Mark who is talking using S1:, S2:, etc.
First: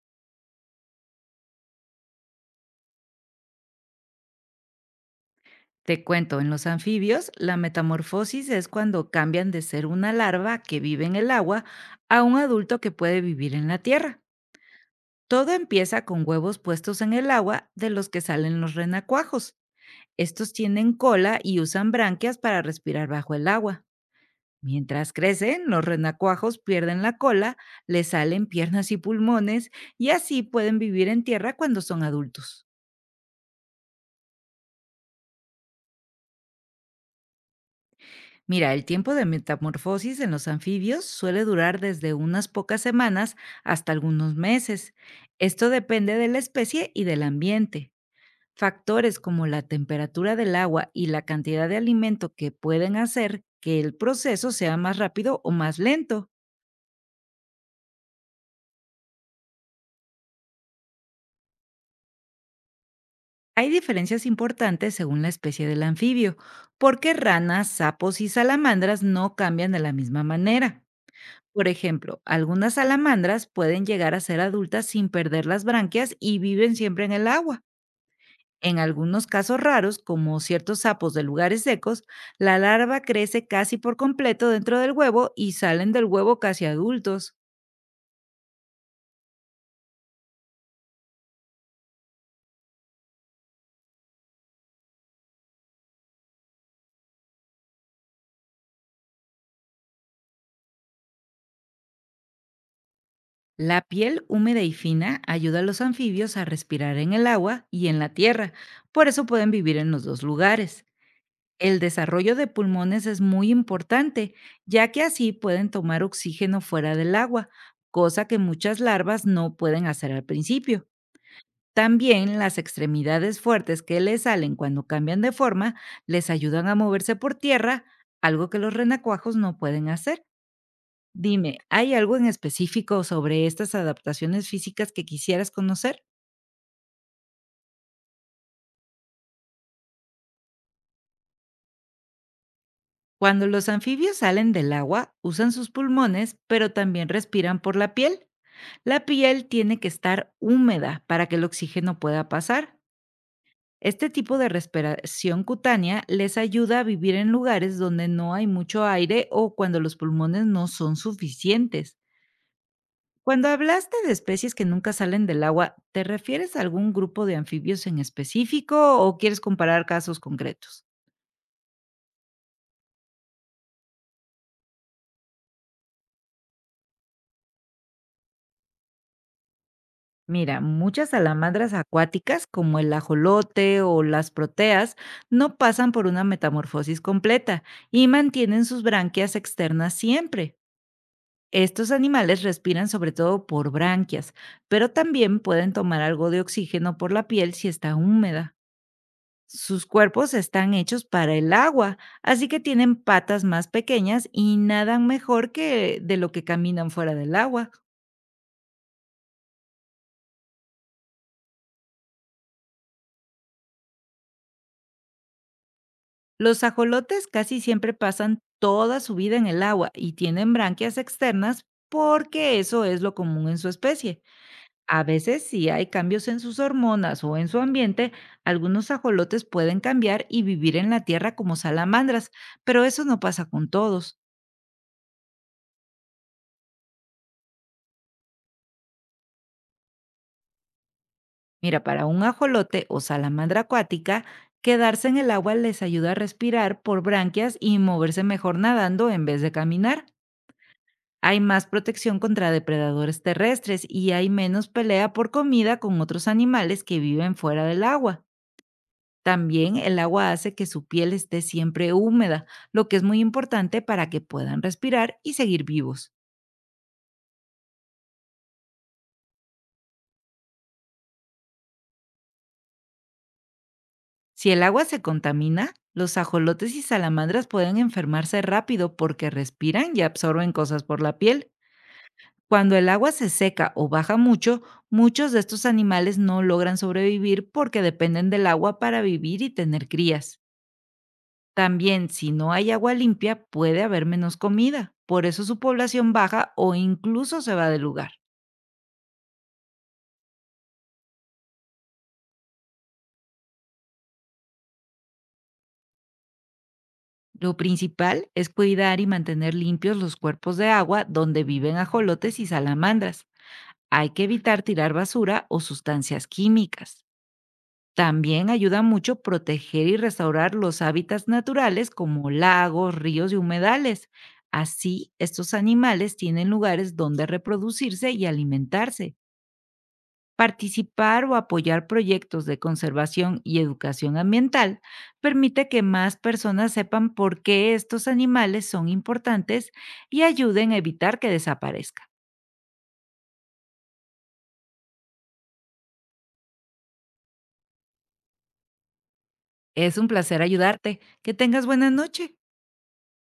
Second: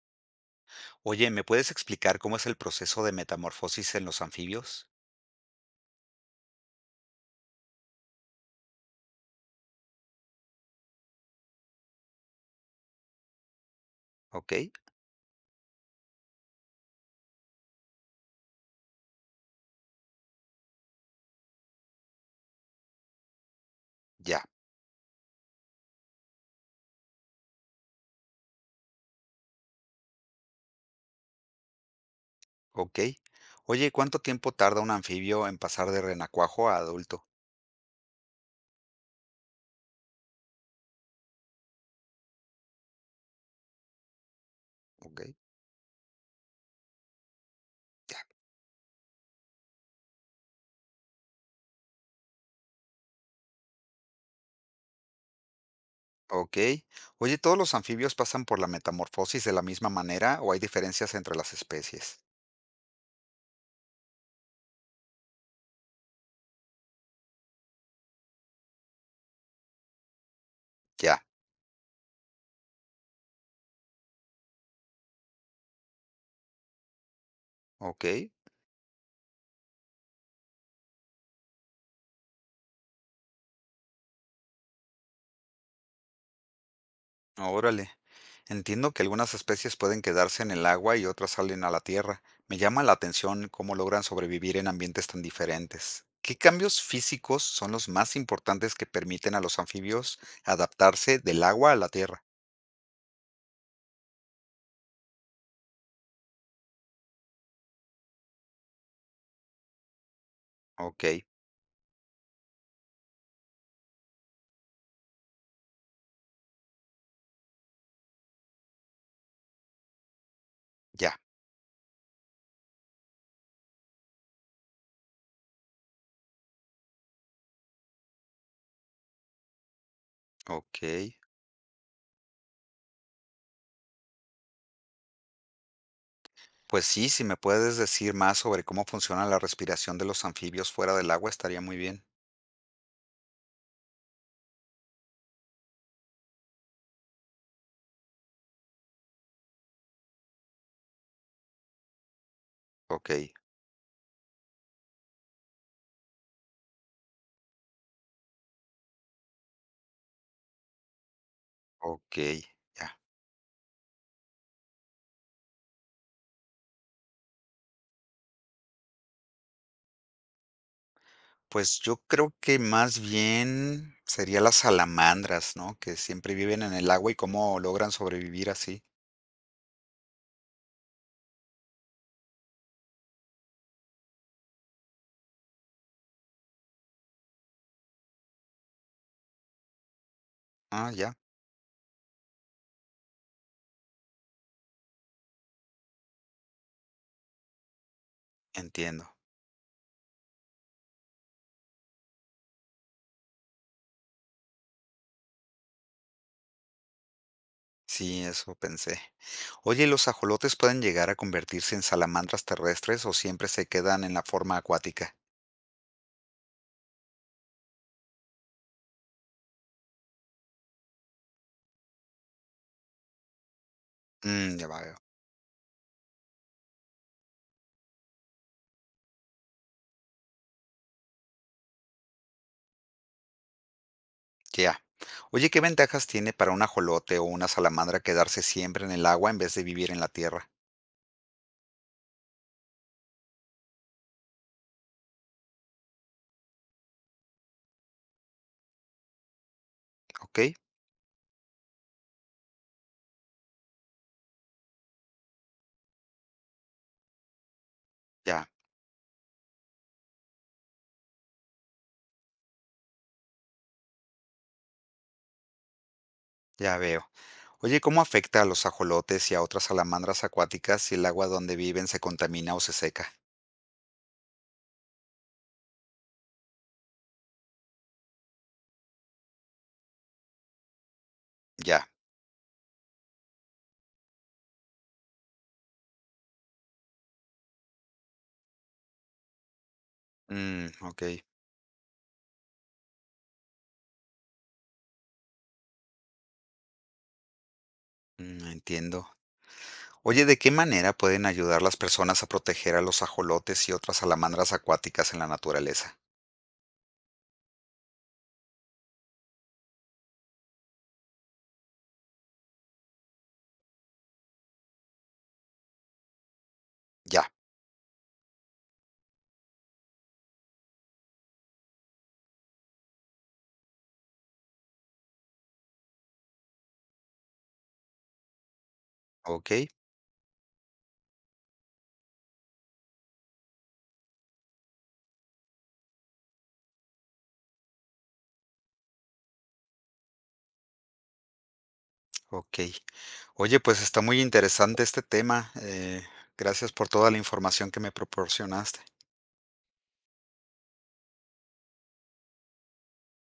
S1: Oye, ¿me puedes explicar cómo es el proceso de metamorfosis en los anfibios?
S2: Te cuento, en los anfibios, la metamorfosis es cuando cambian de ser una larva que vive en el agua a un adulto que puede vivir en la tierra.
S1: Ok,
S2: Todo empieza con huevos puestos en el agua de los que salen los renacuajos. Estos tienen cola y usan branquias para respirar bajo el agua.
S1: ya,
S2: Mientras crecen, los renacuajos pierden la cola, les salen piernas y pulmones y así pueden vivir en tierra cuando son adultos.
S1: ok. Oye, ¿cuánto tiempo tarda un anfibio en pasar de renacuajo a adulto?
S2: Mira, el tiempo de metamorfosis en los anfibios suele durar desde unas pocas semanas hasta algunos meses.
S1: Ok,
S2: Esto depende de la especie y del ambiente.
S1: ya,
S2: Factores como la temperatura del agua y la cantidad de alimento que pueden hacer que el proceso sea más rápido o más lento.
S1: ok. Oye, ¿todos los anfibios pasan por la metamorfosis de la misma manera o hay diferencias entre las especies?
S2: Hay diferencias importantes según la especie del anfibio, porque ranas, sapos y salamandras no cambian de la misma manera.
S1: Ya,
S2: Por ejemplo, algunas salamandras pueden llegar a ser adultas sin perder las branquias y viven siempre en el agua.
S1: ok.
S2: En algunos casos raros, como ciertos sapos de lugares secos, la larva crece casi por completo dentro del huevo y salen del huevo casi adultos.
S1: Ah, órale. Entiendo que algunas especies pueden quedarse en el agua y otras salen a la tierra. Me llama la atención cómo logran sobrevivir en ambientes tan diferentes. ¿Qué cambios físicos son los más importantes que permiten a los anfibios adaptarse del agua a la tierra?
S2: La piel húmeda y fina ayuda a los anfibios a respirar en el agua y en la tierra, por eso pueden vivir en los dos lugares.
S1: Ok,
S2: El desarrollo de pulmones es muy importante, ya que así pueden tomar oxígeno fuera del agua, cosa que muchas larvas no pueden hacer al principio.
S1: ya,
S2: También las extremidades fuertes que les salen cuando cambian de forma les ayudan a moverse por tierra, algo que los renacuajos no pueden hacer.
S1: ok.
S2: Dime, ¿hay algo en específico sobre estas adaptaciones físicas que quisieras conocer?
S1: Pues sí, si me puedes decir más sobre cómo funciona la respiración de los anfibios fuera del agua, estaría muy bien.
S2: Cuando los anfibios salen del agua, usan sus pulmones, pero también respiran por la piel. La piel tiene que estar húmeda para que el oxígeno pueda pasar.
S1: Ok,
S2: Este tipo de respiración cutánea les ayuda a vivir en lugares donde no hay mucho aire o cuando los pulmones no son suficientes.
S1: ok, ya.
S2: Cuando hablaste de especies que nunca salen del agua, ¿te refieres a algún grupo de anfibios en específico o quieres comparar casos concretos?
S1: Pues yo creo que más bien sería las salamandras, ¿no? Que siempre viven en el agua y cómo logran sobrevivir así.
S2: Mira, muchas salamandras acuáticas, como el ajolote o las proteas, no pasan por una metamorfosis completa y mantienen sus branquias externas siempre.
S1: Ah, ya,
S2: Estos animales respiran sobre todo por branquias, pero también pueden tomar algo de oxígeno por la piel si está húmeda.
S1: entiendo.
S2: Sus cuerpos están hechos para el agua, así que tienen patas más pequeñas y nadan mejor que de lo que caminan fuera del agua.
S1: Sí, eso pensé. Oye, ¿y ¿los ajolotes pueden llegar a convertirse en salamandras terrestres o siempre se quedan en la forma acuática?
S2: Los ajolotes casi siempre pasan toda su vida en el agua y tienen branquias externas porque eso es lo común en su especie.
S1: Mm, ya veo.
S2: A veces, si hay cambios en sus hormonas o en su ambiente, algunos ajolotes pueden cambiar y vivir en la tierra como salamandras, pero eso no pasa con todos.
S1: Ya. Oye, ¿qué ventajas tiene para un ajolote o una salamandra quedarse siempre en el agua en vez de vivir en la tierra?
S2: Mira, para un ajolote o salamandra acuática, quedarse en el agua les ayuda a respirar por branquias y moverse mejor nadando en vez de caminar.
S1: Ok,
S2: Hay más protección contra depredadores terrestres y hay menos pelea por comida con otros animales que viven fuera del agua.
S1: ya,
S2: También el agua hace que su piel esté siempre húmeda, lo que es muy importante para que puedan respirar y seguir vivos.
S1: ya veo. Oye, ¿cómo afecta a los ajolotes y a otras salamandras acuáticas si el agua donde viven se contamina o se seca?
S2: Si el agua se contamina, los ajolotes y salamandras pueden enfermarse rápido porque respiran y absorben cosas por la piel.
S1: Ya.
S2: Cuando el agua se seca o baja mucho, muchos de estos animales no logran sobrevivir porque dependen del agua para vivir y tener crías.
S1: Mm, ok.
S2: También, si no hay agua limpia, puede haber menos comida. Por eso su población baja o incluso se va del lugar.
S1: Mm, entiendo. Oye, ¿de qué manera pueden ayudar las personas a proteger a los ajolotes y otras salamandras acuáticas en la naturaleza?
S2: Lo principal es cuidar y mantener limpios los cuerpos de agua donde viven ajolotes y salamandras. Hay que evitar tirar basura o sustancias químicas.
S1: Ya.
S2: También ayuda mucho proteger y restaurar los hábitats naturales como lagos, ríos y humedales. Así, estos animales tienen lugares donde reproducirse y alimentarse.
S1: Ok.
S2: Participar o apoyar proyectos de conservación y educación ambiental permite que más personas sepan por qué estos animales son importantes y ayuden a evitar que desaparezcan.
S1: Ok. Oye, pues está muy interesante este tema. Gracias por toda la información que me proporcionaste.
S2: Es un placer ayudarte. Que tengas buena noche.